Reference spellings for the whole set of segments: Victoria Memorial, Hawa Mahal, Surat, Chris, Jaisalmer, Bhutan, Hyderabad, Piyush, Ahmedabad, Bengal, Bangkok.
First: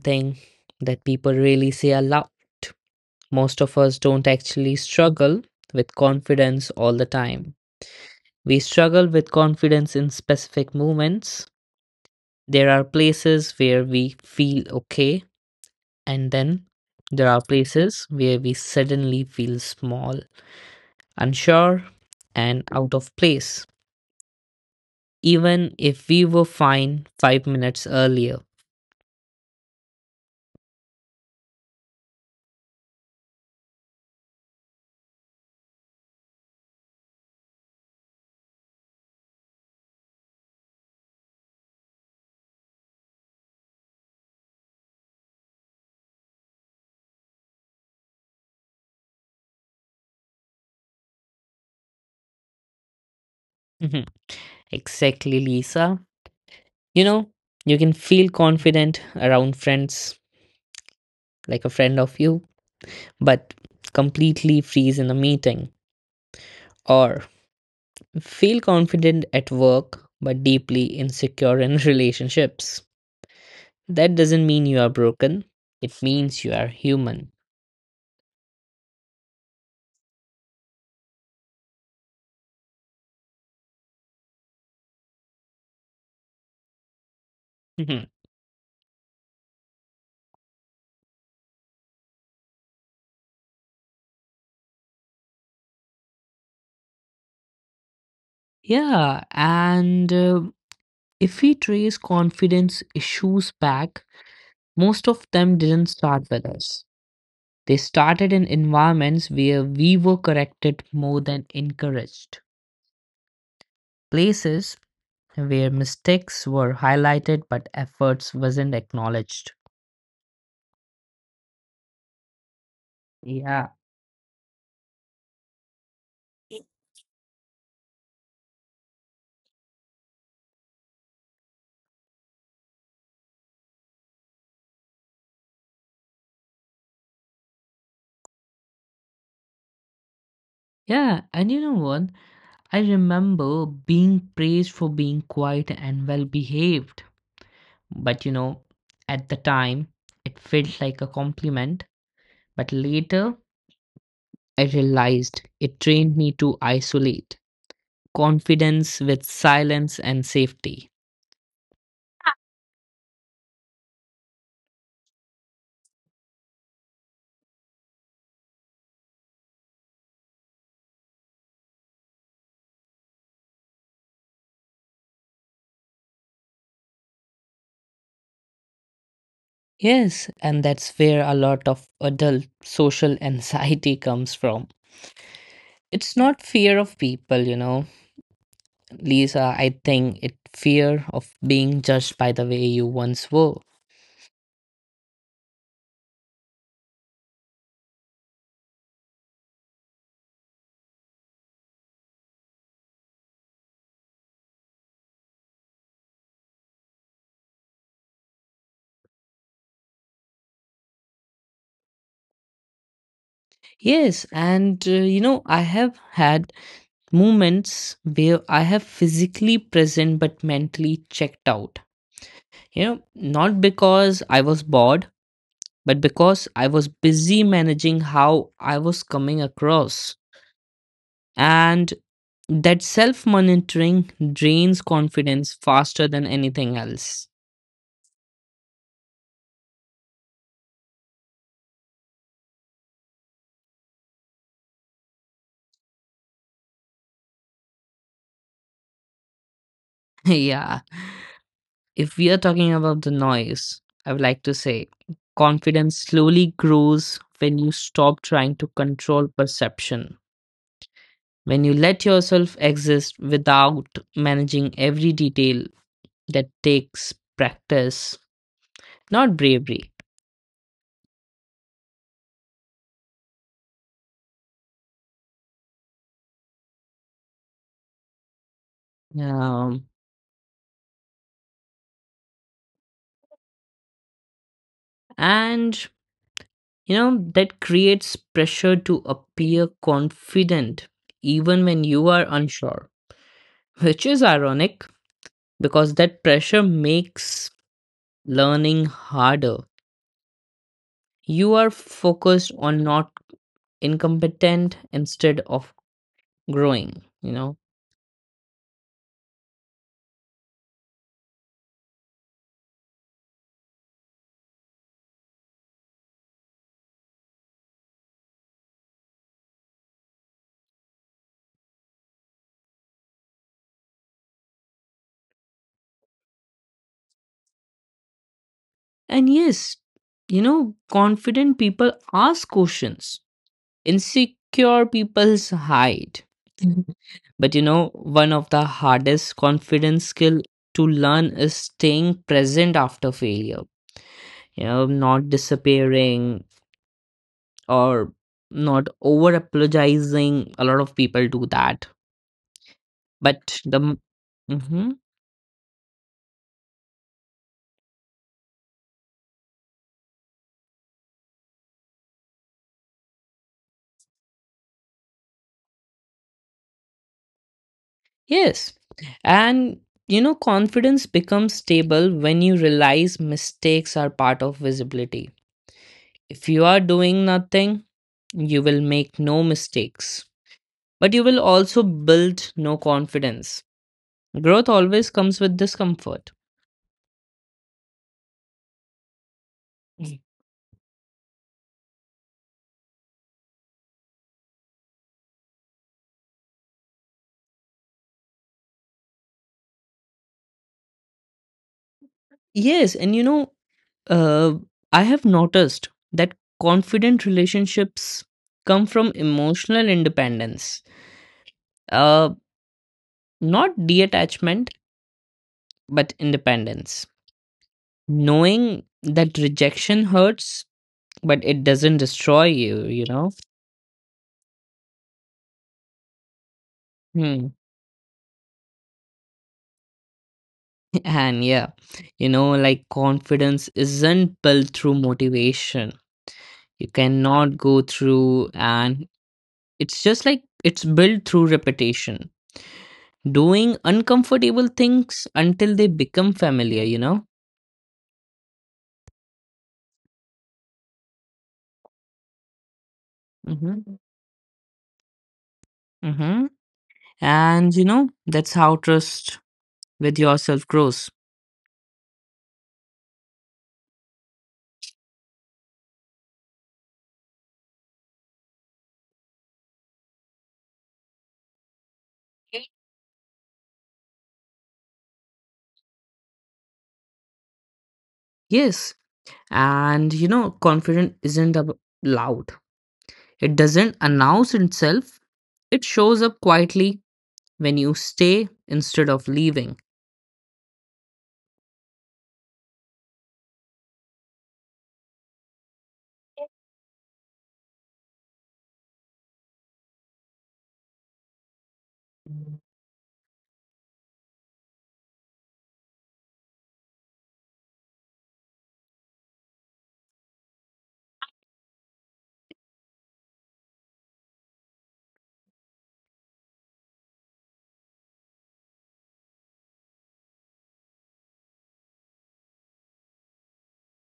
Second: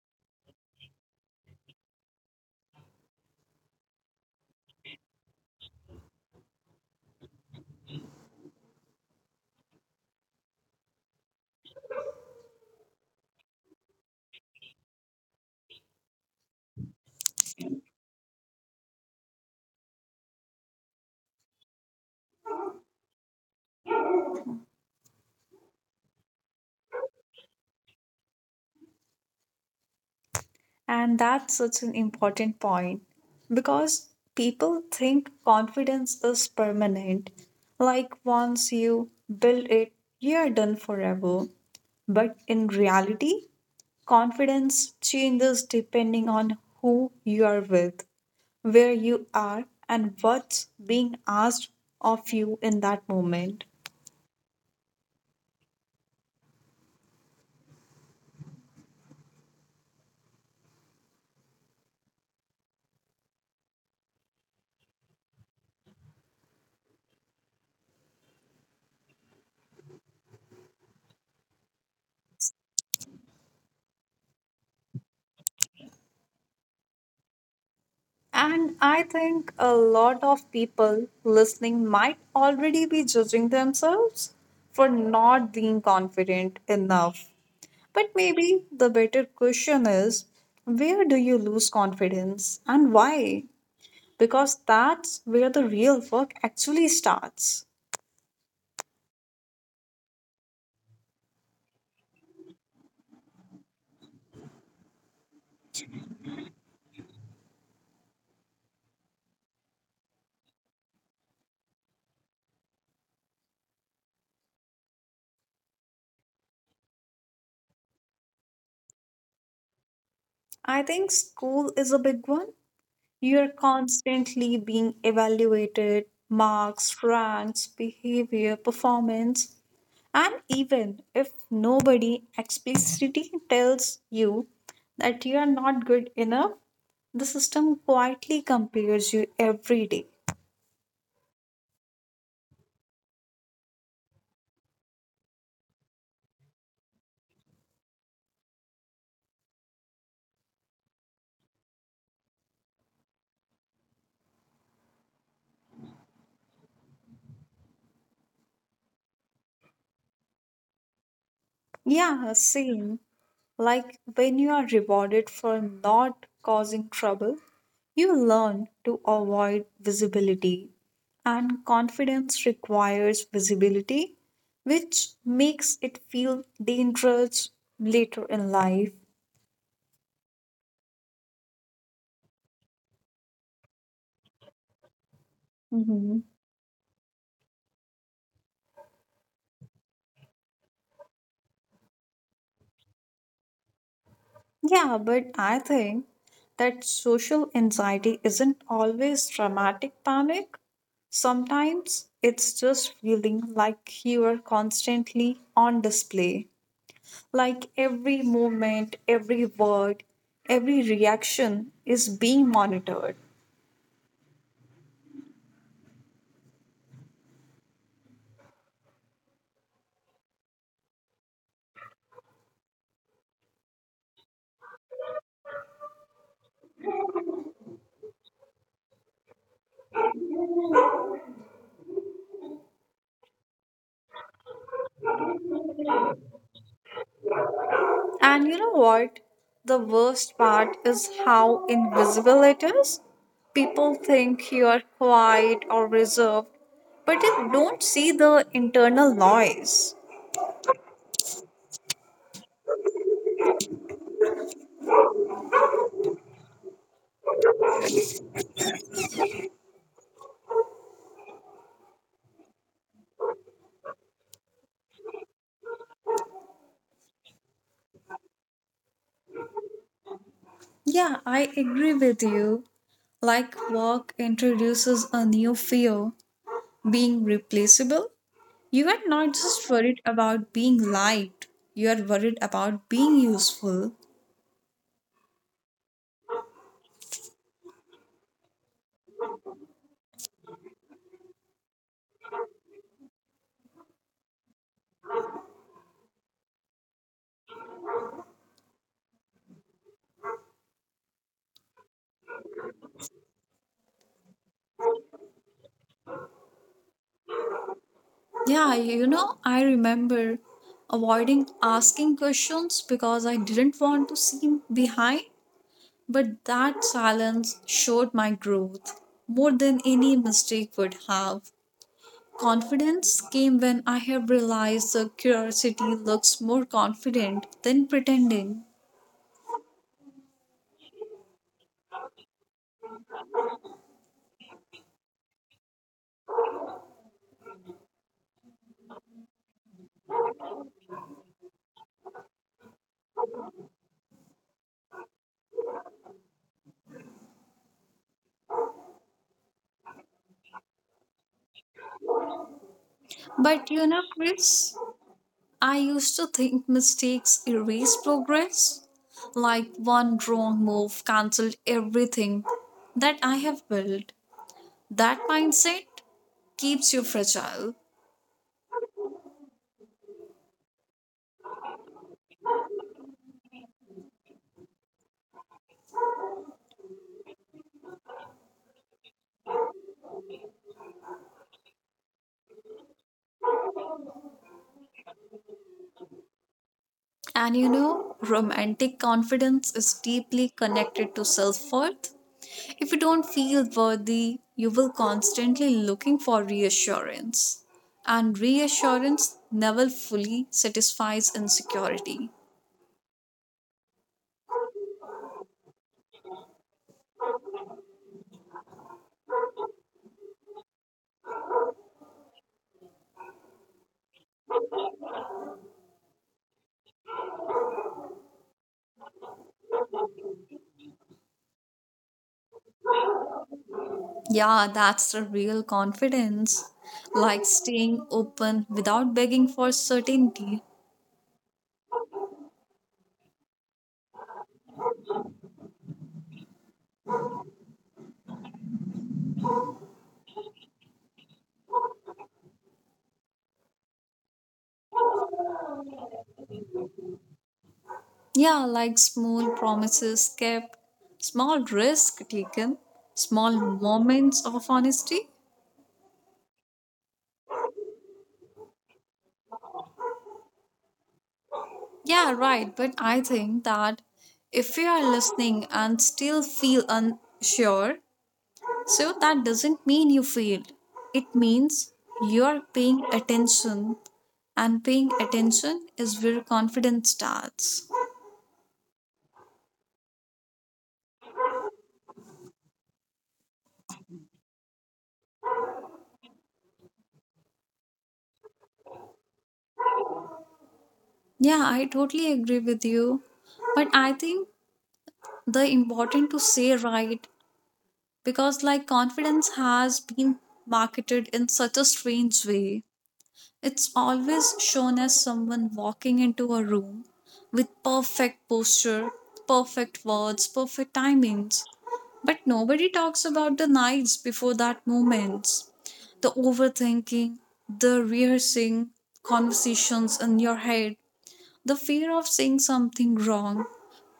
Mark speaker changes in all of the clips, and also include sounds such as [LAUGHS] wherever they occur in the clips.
Speaker 1: something that people really say aloud. Most of us don't actually struggle with confidence all the time. We struggle with confidence in specific moments. There are places where we feel okay, and then there are places where we suddenly feel small, unsure, and out of place, even if we were fine 5 minutes earlier. [LAUGHS]
Speaker 2: And that's such an important point because people think confidence is permanent. Like once you build it, you're done forever. But in reality, confidence changes depending on who you are with, where you are, and what's being asked of you in that moment.
Speaker 1: Mm-hmm. Exactly, Lisa. You know, you can feel confident around friends, like a friend of you, but completely freeze in a meeting. Or feel confident at work, but deeply insecure in [LAUGHS] relationships. That doesn't mean you are broken, it means you are human.
Speaker 2: And I think a lot of people listening might already be judging themselves for not being confident enough.
Speaker 1: Mhm.
Speaker 2: But maybe the better question is, where do you lose confidence and why? Because that's where the real work actually starts.
Speaker 1: Yeah, and if we trace confidence issues back, most of them didn't start with us. They started in environments where we were corrected more than encouraged, places where mistakes were highlighted but efforts wasn't acknowledged.
Speaker 2: I think school is a big one. You're
Speaker 1: Yeah.
Speaker 2: constantly being evaluated — marks, ranks, behavior, performance. And even if nobody explicitly tells you that you are not good enough, the system quietly compares you every day.
Speaker 1: Yeah, and you know what? I remember being praised for being quiet and well behaved. But you know, at the time, it felt like a compliment. But later, I realized it trained me to isolate confidence with silence and safety.
Speaker 2: Yeah, same. Like when you are rewarded for not causing trouble, you learn to avoid visibility, and confidence requires visibility, which makes it feel dangerous later in life.
Speaker 1: Yes, and that's where a lot of adult social [LAUGHS] anxiety comes from. It's
Speaker 2: Mhm.
Speaker 1: not fear of people, you know. Lisa, I think it fear of being judged by the way you once were.
Speaker 2: Yeah, but I think that social anxiety isn't always dramatic panic. Sometimes it's just feeling like you are constantly on display. Like every movement, every word, every reaction is being monitored.
Speaker 1: Yes, and you know, I have had moments where I have physically present but mentally checked out. You know, not because I was bored, but because I was busy managing how I was coming across. And that self monitoring drains confidence faster than anything else.
Speaker 2: And you know what? The worst part is how invisible it is. People think you are quiet or reserved, but they don't see the internal noise.
Speaker 1: [LAUGHS] Yeah. If we are talking about the noise, I would like to say confidence slowly grows when you stop trying to control perception. When you let yourself exist without managing every detail that takes practice, not bravery.
Speaker 2: Yeah, I agree with you. Like work introduces a new fear, being replaceable. You are not just
Speaker 1: Um,
Speaker 2: worried about being liked, you are worried about being useful.
Speaker 1: and you know, that creates pressure to appear confident even when you are unsure, which is ironic because that pressure makes learning harder. You are focused on not incompetent instead of growing, you know.
Speaker 2: Yeah, you know, I remember avoiding asking questions because I didn't want to seem behind, but that silence showed my growth more than any mistake would have. Confidence came when I have realized the curiosity looks more confident than pretending.
Speaker 1: And yes, you know, confident people ask questions, insecure people hide. [LAUGHS] But you know, one of the hardest confidence skill to learn is staying present after failure. You know, not disappearing or not over apologizing. A lot of people do that. But
Speaker 2: But you
Speaker 1: the
Speaker 2: know, Chris, I used to think mistakes erase progress, like one wrong move cancelled everything that I have built. That mindset keeps you fragile.
Speaker 1: yes, and you know, confidence becomes stable when you realize mistakes are part of visibility. If you are doing nothing, you will make no mistakes, but you will also build no confidence. Growth always comes with discomfort.
Speaker 2: And you know, romantic confidence is
Speaker 1: Mhm.
Speaker 2: deeply connected to self worth. If you don't feel worthy, you will constantly looking for reassurance. And reassurance never fully satisfies insecurity.
Speaker 1: Yes, and you know, uh, I have noticed that confident relationships come from emotional independence, uh, not detachment, but independence. Knowing that rejection hurts, but it doesn't destroy you, you know?
Speaker 2: Yeah, that's the real confidence. Like
Speaker 1: Hmm.
Speaker 2: staying open without begging for certainty.
Speaker 1: [LAUGHS] And yeah, you know, like confidence isn't built through motivation. You cannot go through an. It's just like it's built through repetition, doing uncomfortable things until they become familiar, you know?
Speaker 2: Yeah, like small promises kept, small risk taken, small
Speaker 1: Hmm.
Speaker 2: moments of honesty.
Speaker 1: Hmm. And, you know, that's how trust with yourself grows.
Speaker 2: Yeah, right. But I think that if you are listening and still feel unsure, so that doesn't mean you failed. It means you are paying attention, and paying attention is where confidence starts.
Speaker 1: Yes. And, you know, confidence isn't loud, it doesn't announce itself, it shows up quietly when you stay instead of leaving.
Speaker 2: Yeah, I totally agree with you. But I think the important to say right, because like confidence has been marketed in such a strange way. It's always shown as someone walking into a room with perfect posture, perfect words, perfect timings. But nobody talks about the nights before that moments, the overthinking, the rehearsing, conversations in your head, the fear of saying something wrong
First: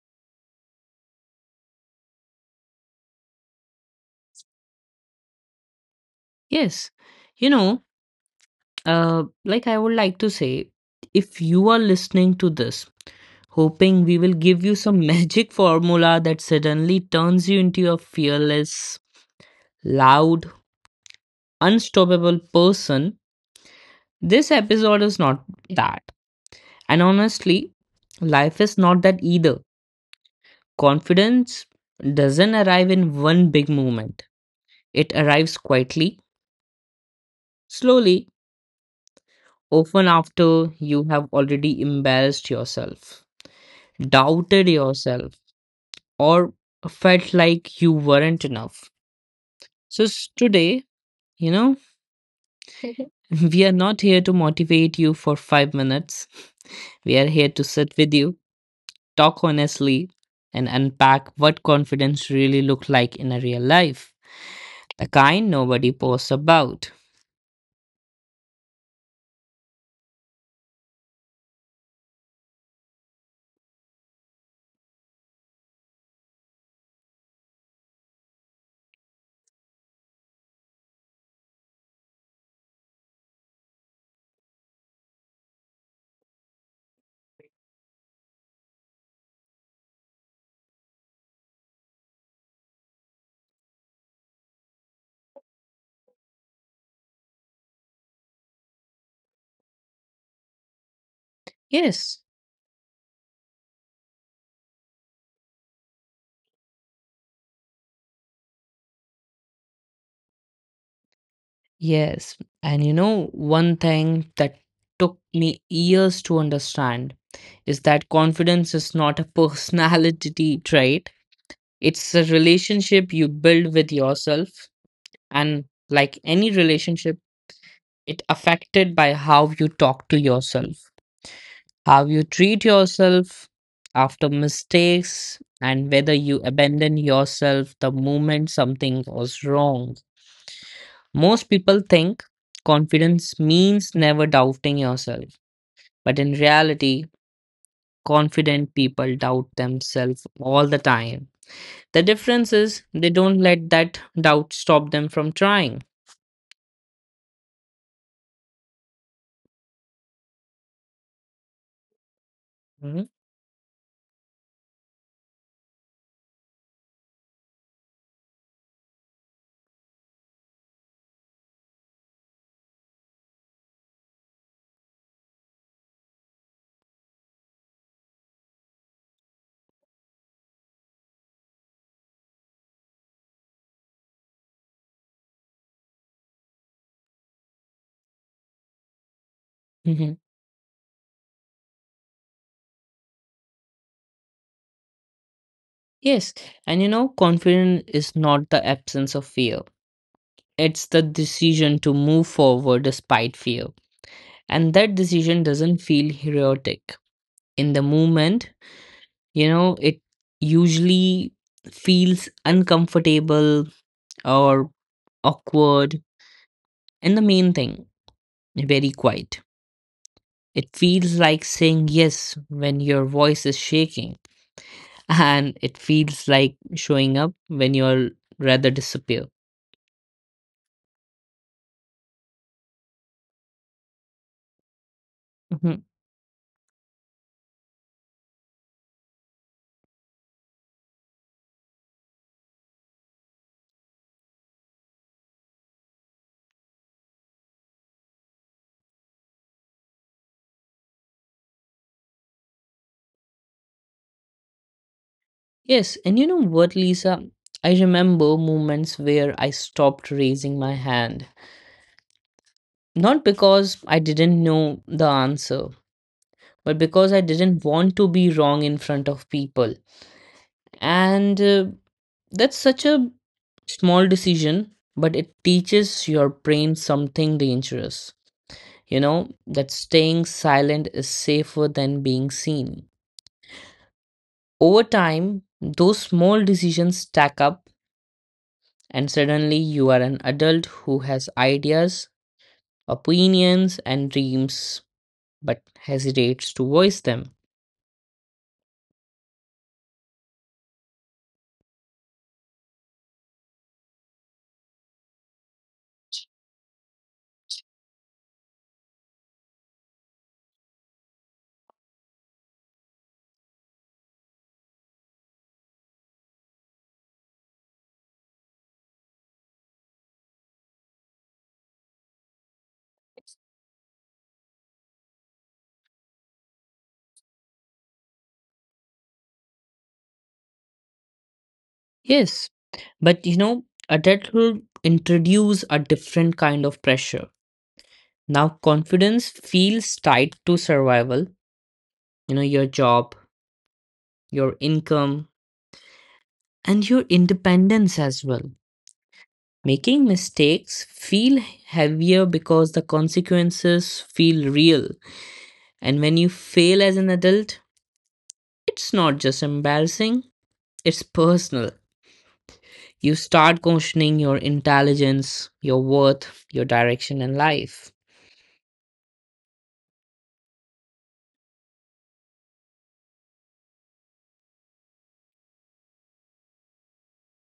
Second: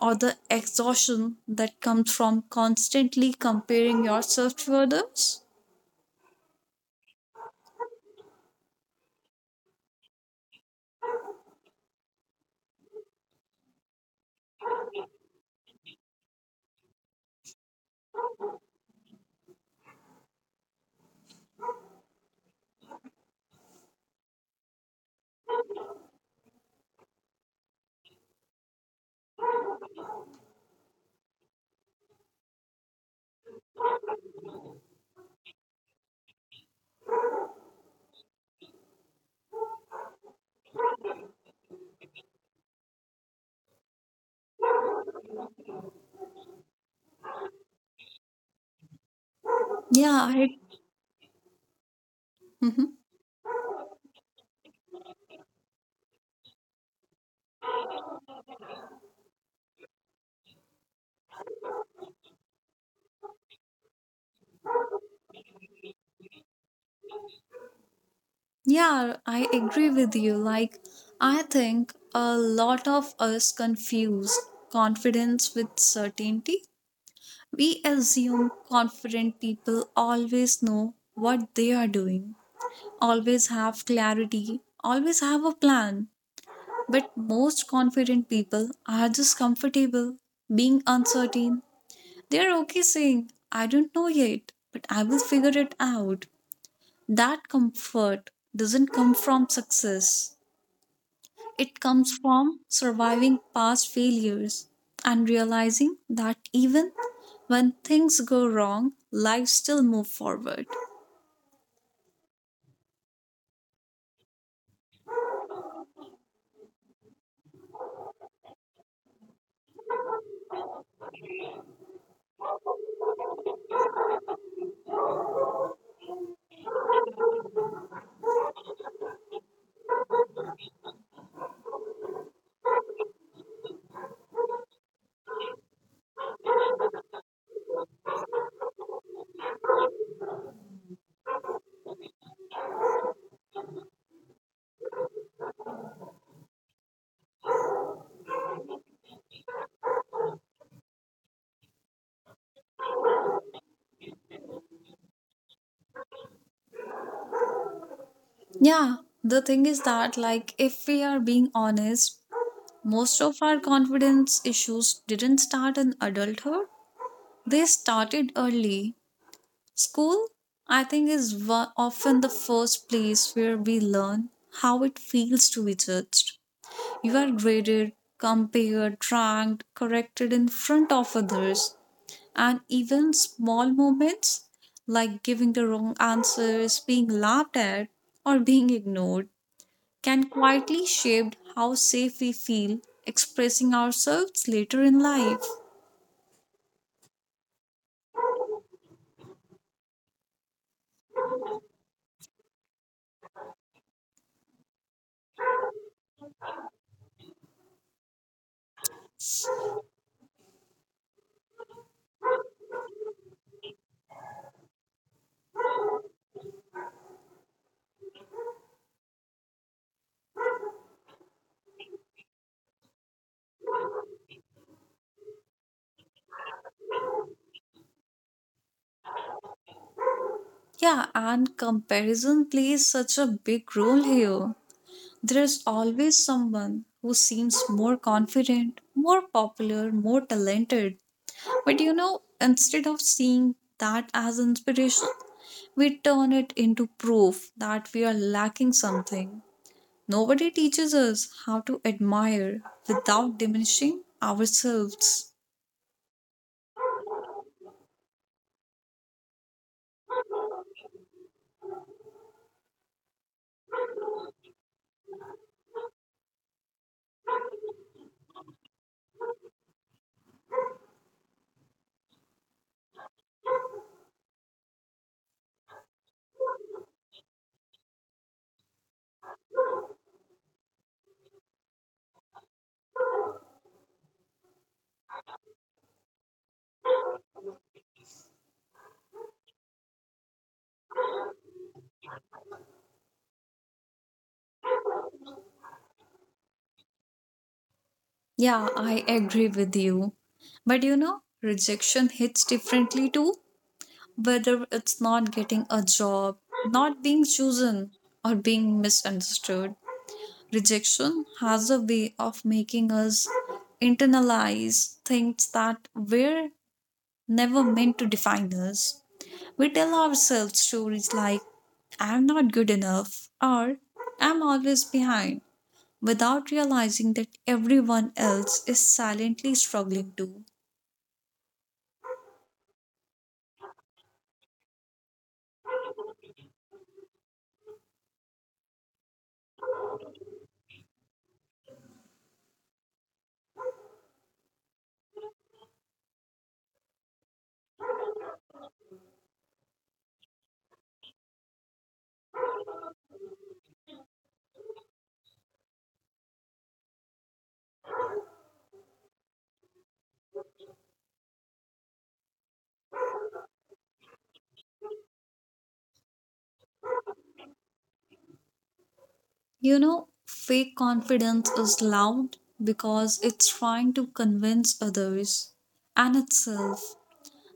Speaker 2: or the exhaustion that comes from constantly comparing yourself to others.
Speaker 1: Yes. You know, like I would like to say, if you are listening to this hoping we will give you some [LAUGHS] magic formula that suddenly turns you into a fearless, loud, unstoppable person. This episode is not that. And honestly, life is not that either. Confidence doesn't arrive in one big moment, it arrives quietly, slowly, often after you have already embarrassed yourself, doubted yourself, or felt like you weren't enough. So
Speaker 2: Yeah, I.
Speaker 1: today, you know,
Speaker 2: Mhm.
Speaker 1: we are not here to motivate you for 5 minutes. We are here to sit with you, talk honestly, and unpack what confidence really looks like in a real life. The kind nobody posts about.
Speaker 2: Yeah, I agree with you. Like I think a lot of us confuse confidence with certainty. We assume confident people always know what they are doing, always have clarity, always have a plan. But most confident people are just comfortable being uncertain. They're okay saying, I don't know yet, but I will figure it out. That comfort doesn't come from success, it comes
Speaker 1: Yes,
Speaker 2: from surviving past failures and realizing that even when things go wrong, life still moves forward.
Speaker 1: yes. And you know, one thing that took me years to understand is that confidence is not a [LAUGHS] personality trait, it's a relationship you build with yourself. And like any relationship, it affected by how you talk to yourself, how you treat yourself after mistakes, and whether you abandon yourself the moment something goes wrong. Most people think confidence means never doubting yourself, but in reality confident people doubt themselves all the time. The difference is they don't let that doubt stop them from trying.
Speaker 2: Yeah, the thing is that like if we are being honest,
Speaker 1: Mhm.
Speaker 2: most of our confidence issues didn't start in adulthood, they started early. School, I think, is often the first place where we learn how it feels to be judged. You are graded, compared, ranked, corrected in front of others, and even small moments like giving the wrong answers, being laughed at, or being ignored
Speaker 1: Mhm.
Speaker 2: can quietly shape how safe we feel expressing ourselves later in life.
Speaker 1: Yes, and you know, confidence is not the absence of fear. It's the decision to move forward despite fear. And that decision doesn't feel heroic. In the moment, you know, it usually feels uncomfortable or awkward. And the main thing, very quiet. It feels like saying yes when your voice is shaking, [LAUGHS] and it feels like showing up when you're rather disappear.
Speaker 2: Yeah, and comparison plays such a big role here. There is
Speaker 1: Mhm.
Speaker 2: always someone who seems more confident, more popular, more talented. But you know, instead of seeing that as inspiration, we turn it into proof that we are lacking something. Nobody teaches us how to admire without diminishing ourselves.
Speaker 1: Yes, and you know what, Lisa? I remember moments where I stopped raising my hand. Not because I didn't know the answer, but because I didn't want to be wrong in front of people. And that's such a small decision, but it teaches your brain something dangerous. You know, that staying silent is safer than being seen. Over time, those small decisions stack up and suddenly you are an adult who has ideas, opinions, and dreams but hesitates to voice them.
Speaker 2: Yeah, I agree with you. But you know, rejection hits differently too, whether it's not getting a job, not being chosen, or being misunderstood. Rejection has a way of making us internalize things that were never meant to define us. We tell ourselves stories like, I'm not good enough, or I'm always behind, without realizing that everyone else is silently struggling too.
Speaker 1: Yes, but you know, adulthood introduce a different kind of pressure. Now confidence feels tied to survival, you know, your job, your income, and your independence as well. Making mistakes feel heavier because the consequences feel real. And when you fail as an adult, it's not just embarrassing, it's personal. You start questioning your intelligence, your worth, your direction in life.
Speaker 2: You know, fake confidence is loud because it's trying to convince others and itself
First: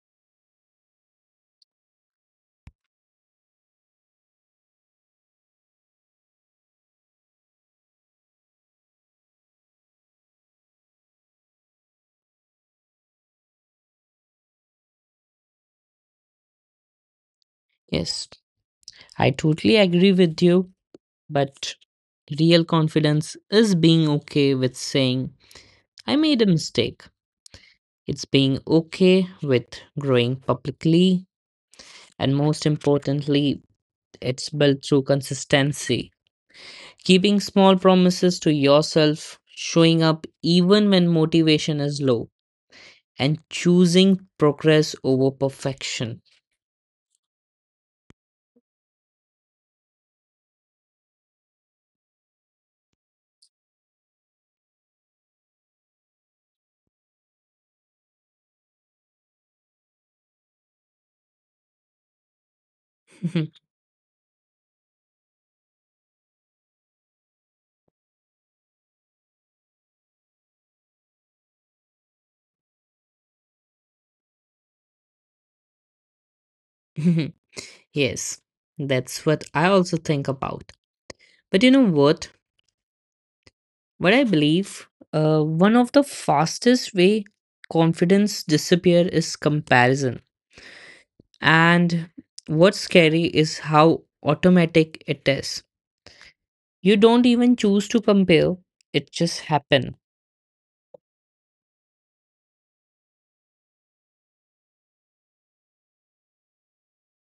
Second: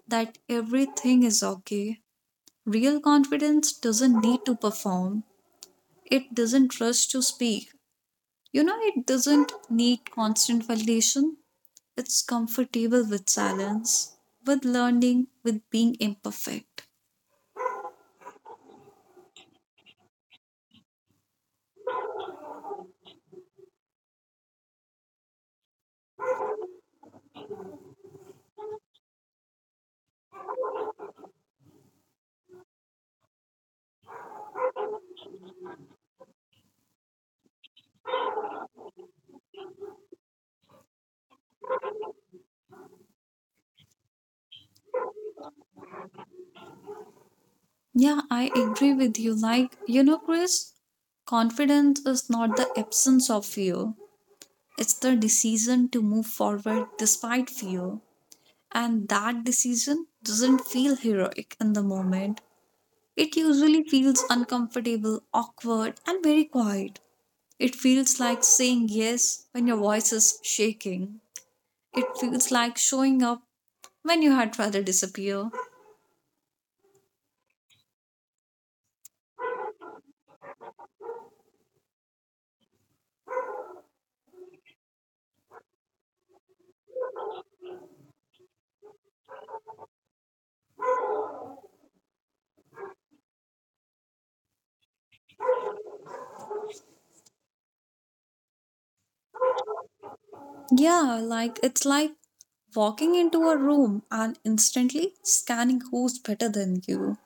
Speaker 2: that everything is okay. Real confidence doesn't need to perform, it doesn't rush to speak. You know, it doesn't need constant validation. It's comfortable with silence, with learning, with being imperfect.
Speaker 1: Yes, I totally agree with you, but real confidence is being okay with saying, I made a mistake. It's being okay with growing publicly, and most importantly, it's built through consistency. Keeping small promises to yourself, showing up even when motivation is low, and choosing progress over perfection.
Speaker 2: Yeah, I agree with you. Like, you know, Chris, confidence is not the absence of fear, it's the decision to move forward despite fear. And that decision doesn't feel heroic in the moment. It usually feels uncomfortable, awkward, and very quiet. It feels like saying yes when your voice is shaking. It feels like showing up when you had rather disappear.
Speaker 1: [LAUGHS] Yes, that's what I also think about. But you know what? What I believe, one of the fastest way confidence disappear is comparison. And what's scary is how automatic it is. You don't even choose to compare; it just happen.
Speaker 2: Yeah, like it's like walking into a room and instantly scanning who's
Speaker 1: [LAUGHS]
Speaker 2: better than you,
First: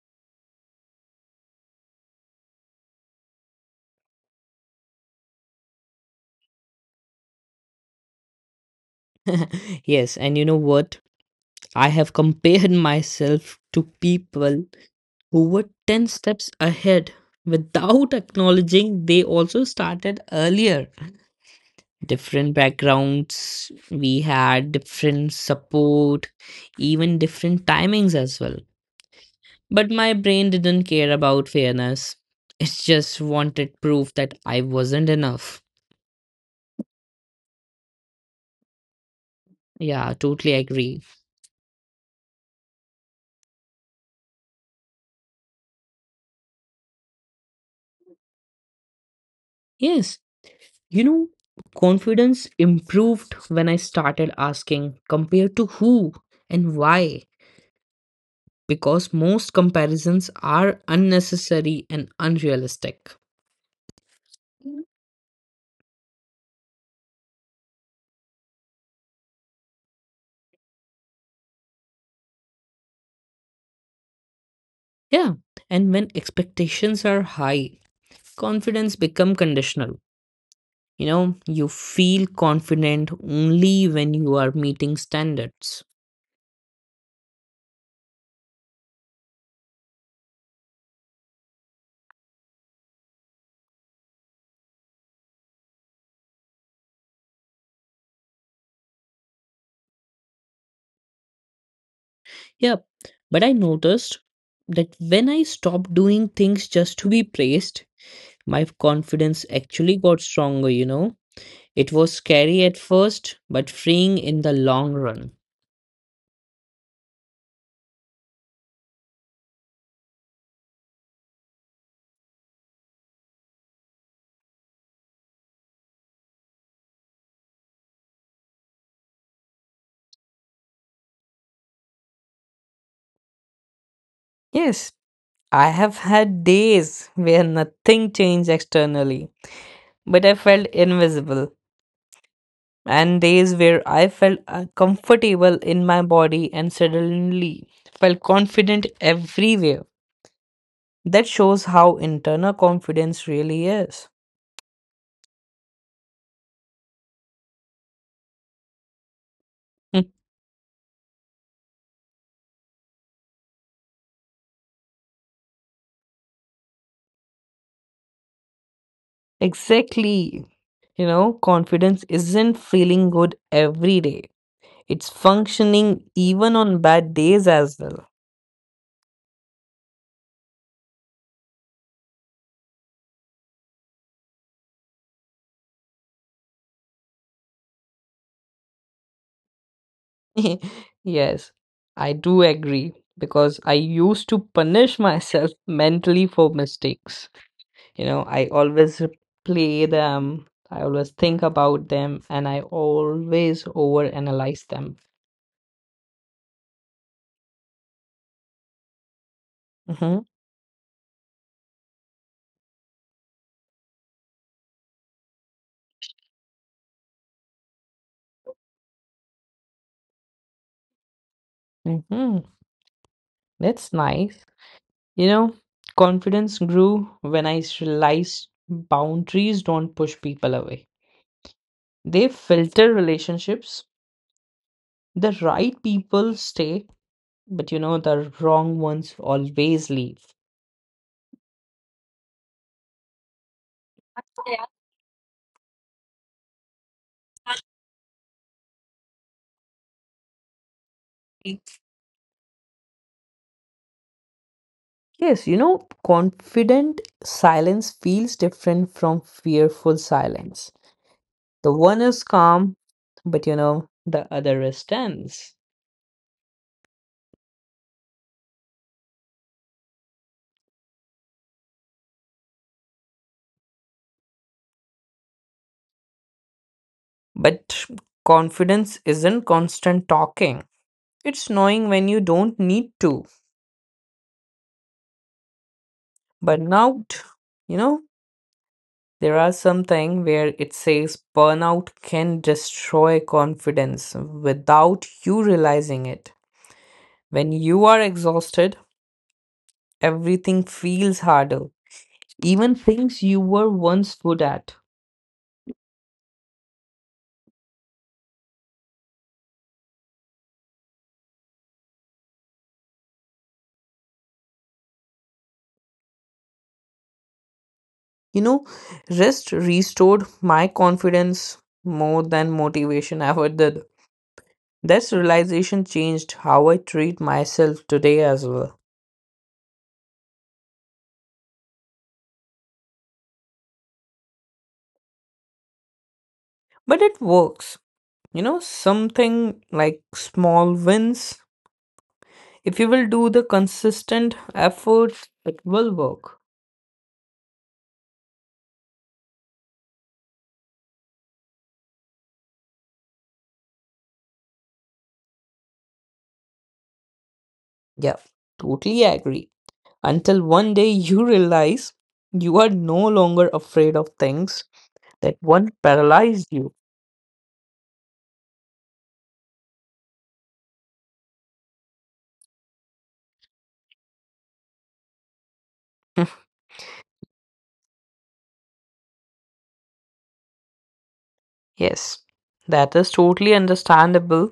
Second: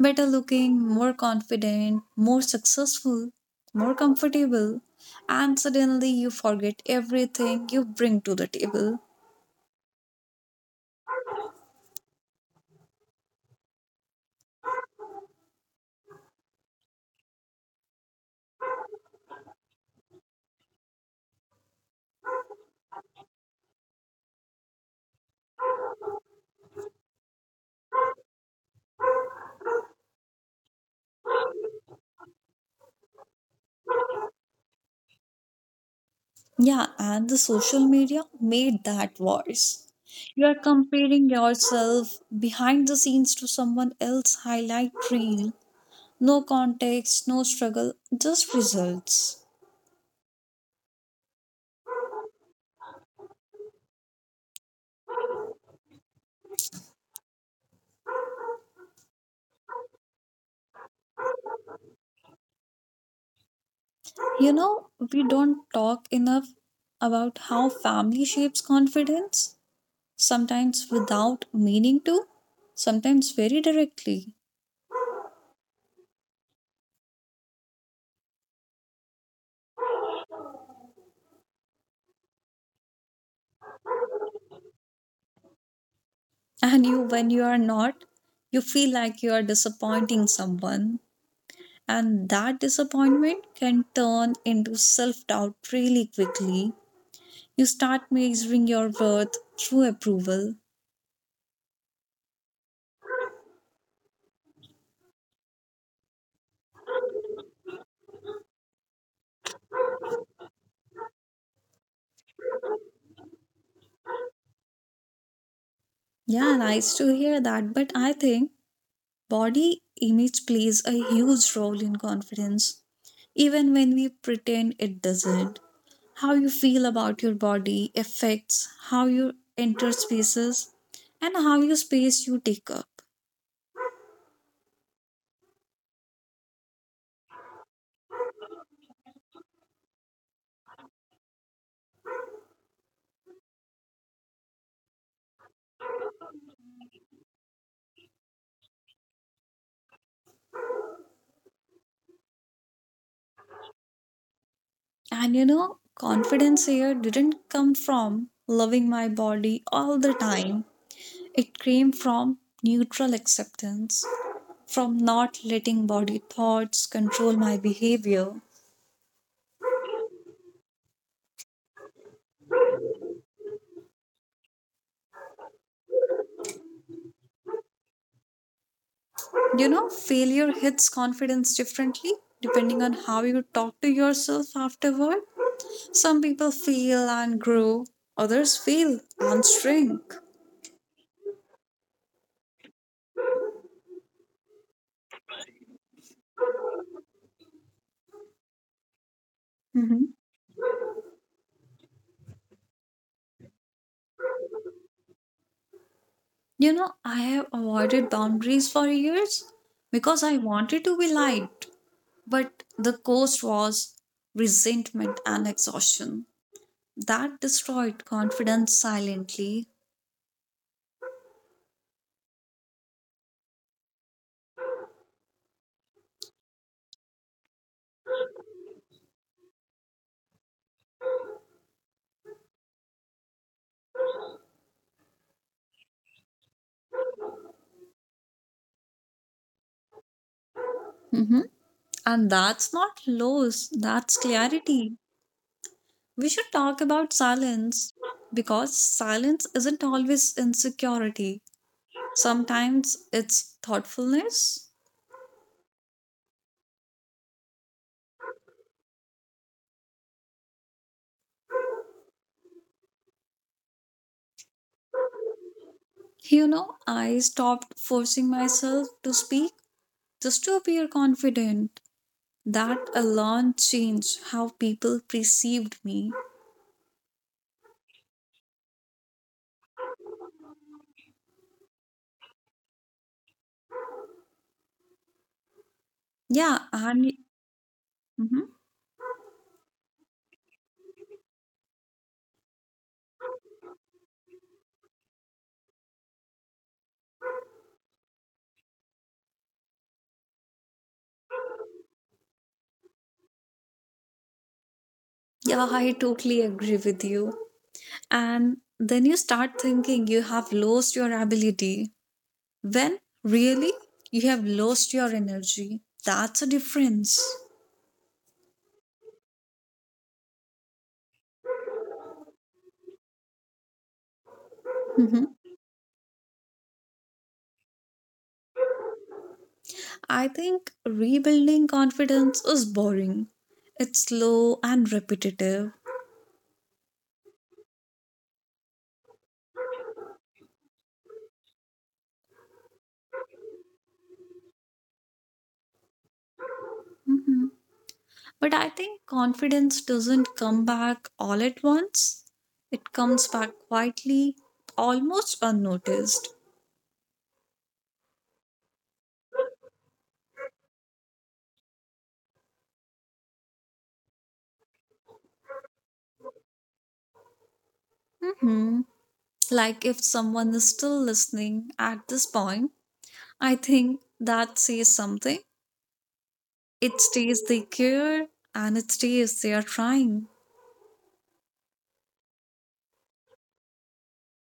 Speaker 2: better looking, more confident, more successful, more comfortable, and suddenly you forget everything you bring to the table.
Speaker 1: Yes, and you know what? I have compared myself to people who were 10 steps ahead without acknowledging they also started earlier. Different backgrounds, we had different support, even different timings as well. But my brain didn't care about fairness, it just wanted proof that I wasn't enough.
Speaker 2: Yeah, and the social media made that worse.
Speaker 1: Yeah,
Speaker 2: You
Speaker 1: totally
Speaker 2: are
Speaker 1: agree.
Speaker 2: comparing yourself behind the scenes to someone else's highlight reel. No context, no struggle, just results.
Speaker 1: Yes, you know, confidence improved when I started asking compared to who and why, because most comparisons are unnecessary and unrealistic.
Speaker 2: You know, we don't talk enough about how family shapes confidence, sometimes without meaning to, sometimes very directly.
Speaker 1: Yeah, and when expectations are high, confidence become conditional. You know, you feel confident only when you are meeting standards.
Speaker 2: And you, when you are not, you feel like you are disappointing someone. And that disappointment can turn into self doubt really quickly. You start measuring your worth through approval.
Speaker 1: Yeah, but I noticed that when I stopped doing things just to be praised, my confidence actually got stronger, you know. It was scary at first, but freeing in the long run.
Speaker 2: Yeah, nice to hear that. But I think body image plays a huge role in confidence, even when we pretend it doesn't. How you feel about your body affects how you enter spaces and how you space you take up.
Speaker 1: Yes, I have had days where nothing changed externally, but I felt invisible, and days where I felt comfortable in my body and suddenly felt confident everywhere. That shows how internal confidence really is.
Speaker 2: And you know, confidence here didn't come from loving my body all
Speaker 1: Hmm.
Speaker 2: the time. It came from neutral acceptance, from not letting body thoughts control my behavior.
Speaker 1: Exactly. You know, confidence isn't feeling good every day. It's functioning even on bad days as well.
Speaker 2: You know, failure hits confidence differently depending on how you talk to yourself afterward. Some people fail and grow, others fail and shrink.
Speaker 1: [LAUGHS] Yes, I do agree because I used to punish myself [LAUGHS] mentally for mistakes. You know, I always play
Speaker 2: Mhm.
Speaker 1: them, I always think about them, and I always overanalyze them.
Speaker 2: You know, I have avoided boundaries for years
Speaker 1: Mm-hmm.
Speaker 2: because I wanted to be liked, but the cost was resentment and exhaustion. That destroyed confidence silently.
Speaker 1: Mm-hmm. That's nice. You know, confidence grew when I realized boundaries don't push people away. They filter relationships. The right people stay, but you know, the wrong ones always leave.
Speaker 2: Mhm. And that's not loss, that's
Speaker 1: Yeah.
Speaker 2: clarity. We should talk about silence because silence isn't always insecurity. Sometimes it's thoughtfulness.
Speaker 1: Yes, you know, confident silence feels different from fearful silence. The one is calm, but you know, the other is tense.
Speaker 2: You know, I stopped forcing myself to speak just to appear confident. That alone changed how people perceived me.
Speaker 1: But confidence isn't constant talking, it's knowing when you don't need to. But
Speaker 2: Yeah,
Speaker 1: now,
Speaker 2: and
Speaker 1: you know,
Speaker 2: mhm.
Speaker 1: there are something where it says burnout can destroy confidence without you realizing it. When you are exhausted, everything feels harder. Even things you were once good at.
Speaker 2: Yeah, I totally agree with you. And then you start thinking you have lost your ability, when really you have lost your energy, that's a difference.
Speaker 1: You know, rest restored my confidence more than motivation ever did. This
Speaker 2: Mhm.
Speaker 1: realization changed how I treat myself today as well.
Speaker 2: I think rebuilding confidence is boring. It's slow and repetitive.
Speaker 1: But it works. You know, something like small wins, if you will do the consistent effort it will work.
Speaker 2: Mhm. But I think confidence doesn't come back all at once. It comes back quietly, almost unnoticed.
Speaker 1: Yeah, totally agree. Until one day you realize you are no longer afraid of things that once paralyzed you.
Speaker 2: Hmm. Like if someone is still listening at this point, I think that says something.
Speaker 1: [LAUGHS]
Speaker 2: It stays they care and it stays they are trying.
Speaker 1: Yes, that is totally understandable.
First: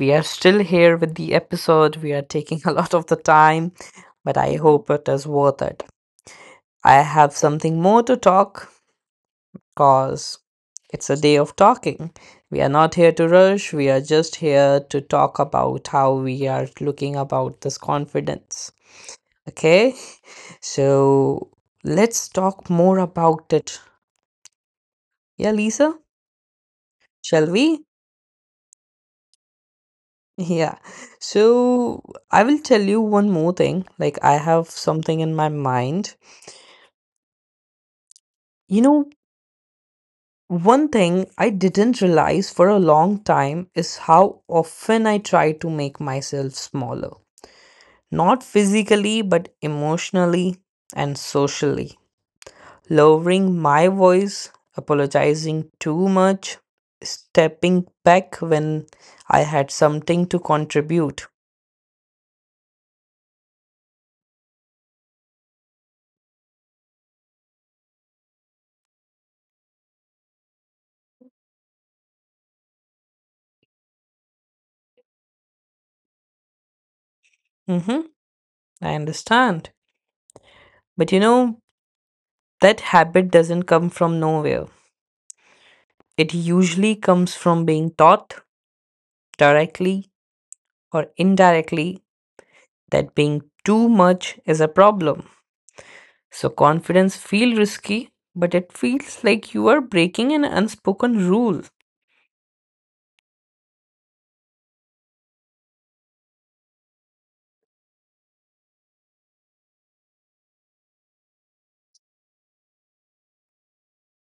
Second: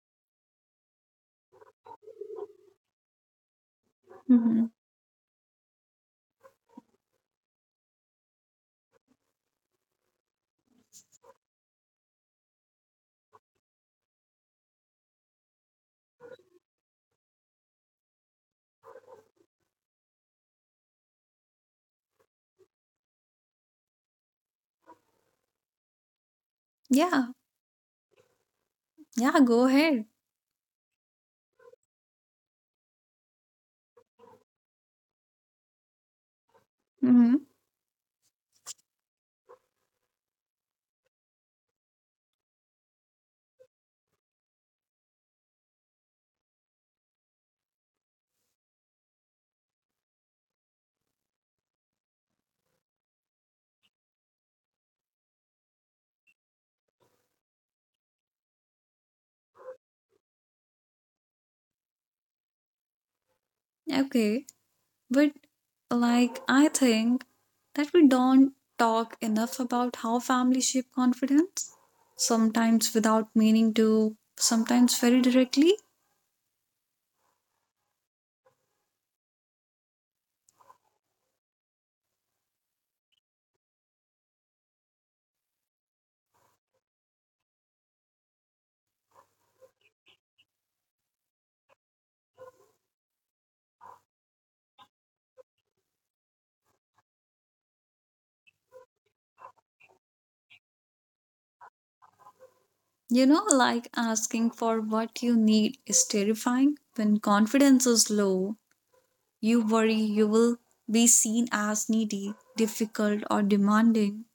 Speaker 1: We are still here with the episode, we are taking [LAUGHS] a lot of the time, but I
Speaker 2: Hmm.
Speaker 1: hope it is worth it. I have something more to talk, cause it's a day of talking. We are not here to rush, we are just here to talk about how we are looking about this confidence. Okay? So let's talk more about it. Yeah, Lisa?
Speaker 2: Yeah,
Speaker 1: Shall we?
Speaker 2: yeah, go ahead.
Speaker 1: Yeah. So I will tell you one more thing. Like, I have something in my mind.
Speaker 2: Hmm.
Speaker 1: You know, one thing I didn't realize for a long time is how often I try to make myself smaller. Not physically but emotionally and socially. Lowering my voice, apologizing too much, stepping back when I had something to contribute.
Speaker 2: Okay, but like I think that we don't talk enough about how families shape confidence, sometimes without meaning to, sometimes very directly.
Speaker 1: Hmm. I understand. But you know, that habit doesn't come from nowhere. It usually comes from being taught directly or indirectly that being too much is a problem. So confidence feels risky, but it feels like you are breaking an unspoken rule.
Speaker 2: You know, like asking for what you need is terrifying. When confidence is low, you worry you will be seen as needy, difficult, or demanding.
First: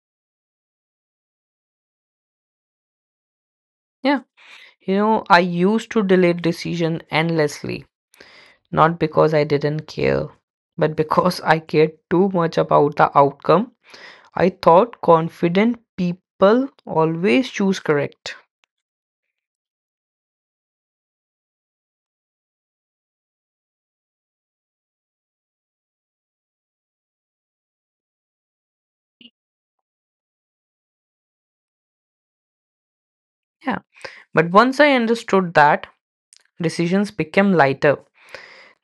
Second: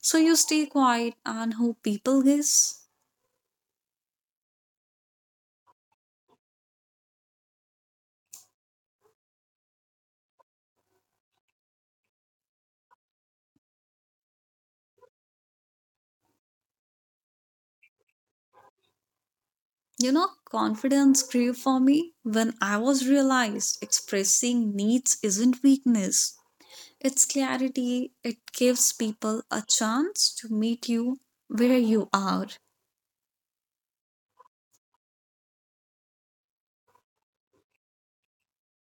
Speaker 2: So you stay quiet and hope people guess.
Speaker 1: Yeah. You know, I used to delay decision endlessly, not because I didn't care, but because I cared too much about the outcome. I thought confident people always choose correct.
Speaker 2: You know, confidence grew for me when I was realized expressing needs isn't weakness. It's clarity. It gives people a chance to meet you where you are.
Speaker 1: Yeah. But once I understood that, decisions became lighter,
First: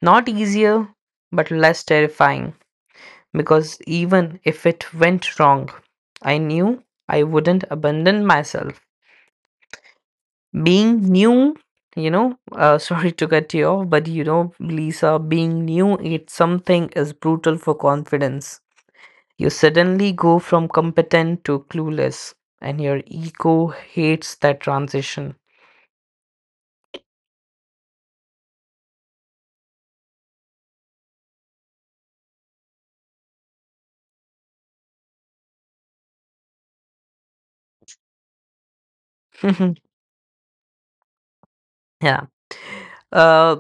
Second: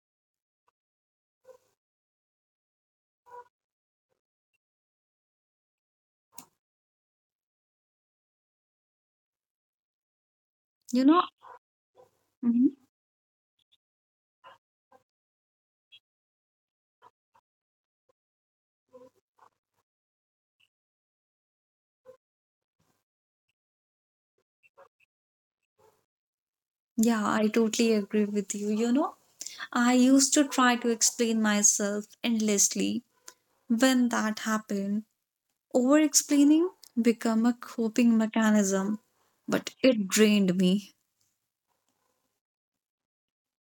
Speaker 1: not easier, but less terrifying. Because even if it went wrong, I knew I wouldn't abandon myself. Being
Speaker 2: You know?
Speaker 1: new, you know, [LAUGHS]
Speaker 2: Mhm.
Speaker 1: sorry to cut you off, but you know, Lisa, being new at something is brutal for confidence. You suddenly go from competent to clueless, and your ego hates that transition.
Speaker 2: Yeah, I totally agree with you. You know, I used to try to explain myself endlessly. When that happened, over explaining became a coping mechanism, but
Speaker 1: [LAUGHS]
Speaker 2: it drained me.
Speaker 1: Yeah. Uh,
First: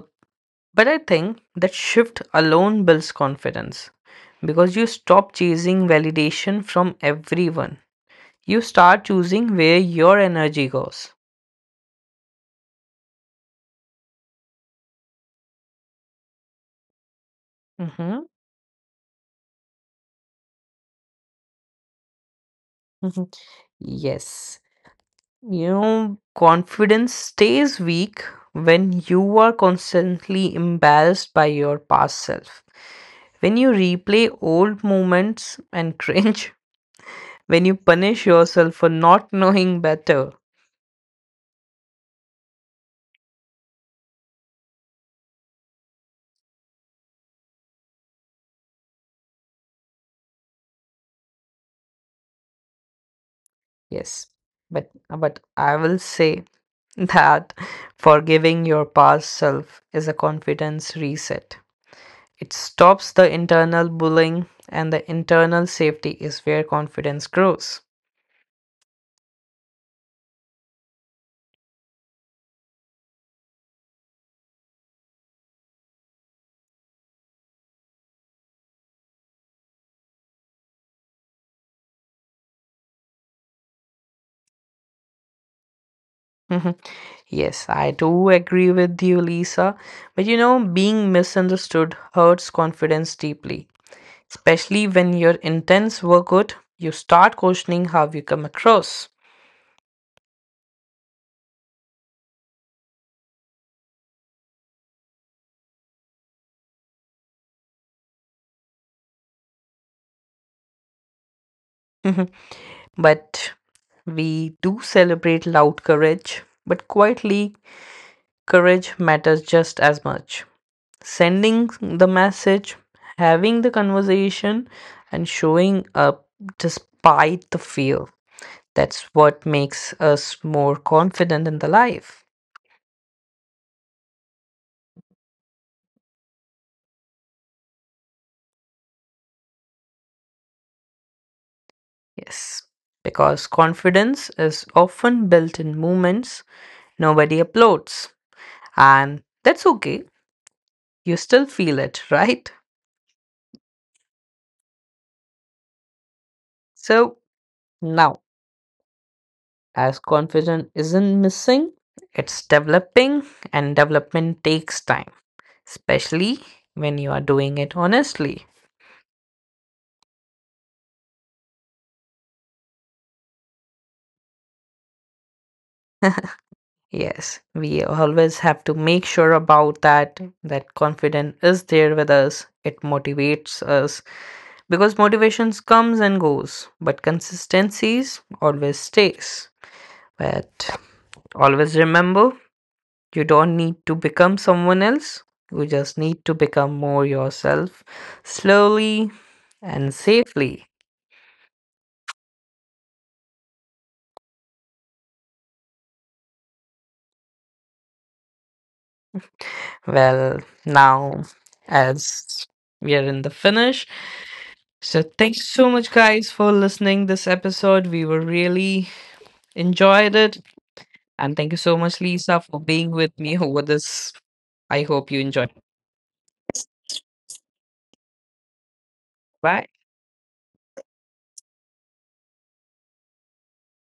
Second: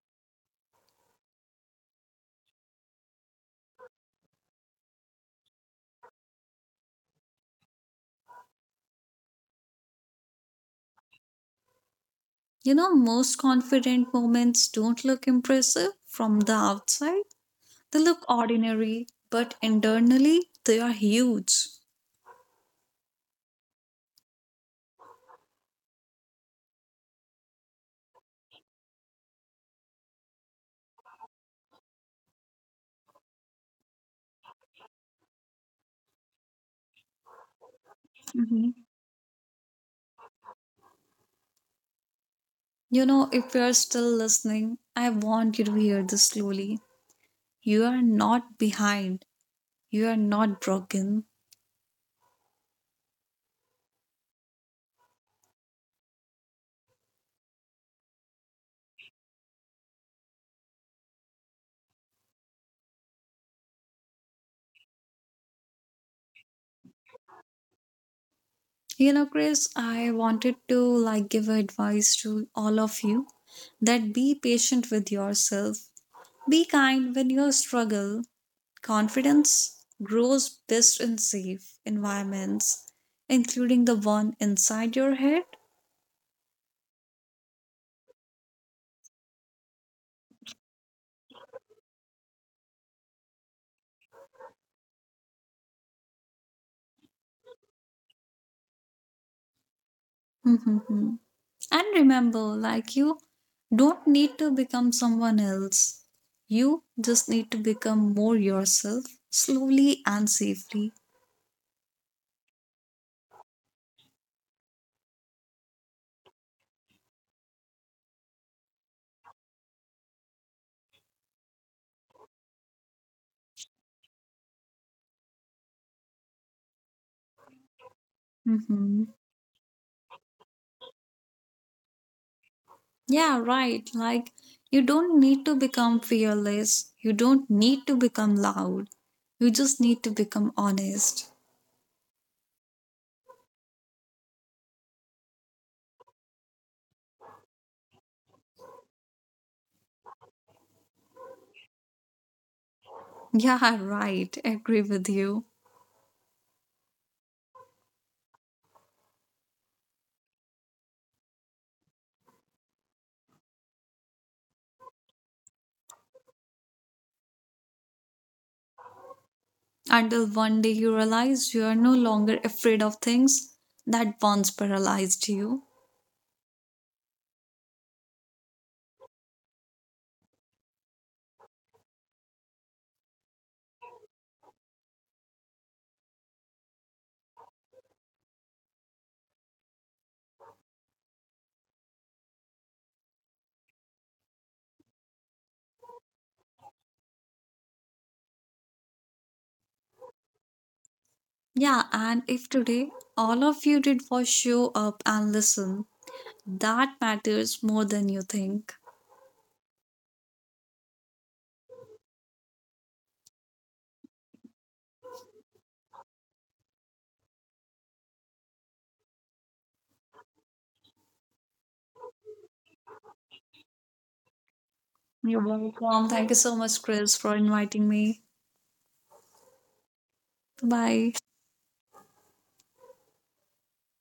Speaker 1: but I think that shift alone builds confidence because you stop chasing validation from everyone. You start choosing where your energy goes.
Speaker 2: You know, most confident moments don't look impressive from the outside. They look
Speaker 1: Mm-hmm.
Speaker 2: ordinary, but internally, they are huge.
Speaker 1: Mm-hmm. Yes. You know, confidence stays weak when you are constantly embarrassed by your past self. When you replay old moments and cringe, [LAUGHS] when you punish
Speaker 2: Hmm.
Speaker 1: yourself for not knowing better.
Speaker 2: You know, if you're still listening, I want you to hear this slowly. You are not behind. You are not broken.
Speaker 1: Yes. But I will say that [LAUGHS] forgiving your past self is a confidence reset. It stops the internal bullying, and the internal safety is where confidence grows.
Speaker 2: You know, Chris, I wanted to like give advice to all of you, that be patient with yourself. Be kind when you struggle. Confidence grows best in safe environments, including the one inside your head.
Speaker 1: Mhm. Yes, I do agree with you, Lisa. But you know, being misunderstood hurts confidence deeply, especially when your intents were good. You start questioning how you come across.
Speaker 2: [LAUGHS] And remember, like you don't need to become someone else. You just need to become more yourself, slowly and safely.
Speaker 1: Mhm. But we do celebrate loud courage, but quietly, courage matters just as much. Sending the message, having the conversation, and showing up despite the fear. That's
Speaker 2: Hmm.
Speaker 1: what makes us more confident in the life.
Speaker 2: Yeah, right. Like you don't need to become fearless. You don't need to become loud. You just need to become honest. [LAUGHS]
Speaker 1: Yes, because confidence is often built in moments nobody applauds, and that's okay. You still feel it, [LAUGHS] right?
Speaker 2: Yeah, right. Agree with you.
Speaker 1: So now, as confidence isn't missing, it's developing, and development takes time. Especially when you are doing it honestly.
Speaker 2: Until one day you realize you are no longer afraid of things that once paralyzed you.
Speaker 1: Yes, we always have to make sure about that that confidence is there with us. It motivates us because motivations comes and goes, but consistencies always stays. But always remember, you don't need to become someone else. You just need to become more yourself slowly and safely.
Speaker 2: Yeah, and if today all of you did was show up and listen, that matters more than you think.
Speaker 1: Well, now as we are in the finish, so thanks so much guys for listening this episode. We were really enjoyed it. And thank you so much, Lisa, for being with me over this. I hope you
Speaker 2: You're
Speaker 1: enjoyed.
Speaker 2: welcome. Thank you so much, Chris, for inviting me.
Speaker 1: Bye.
Speaker 2: Bye.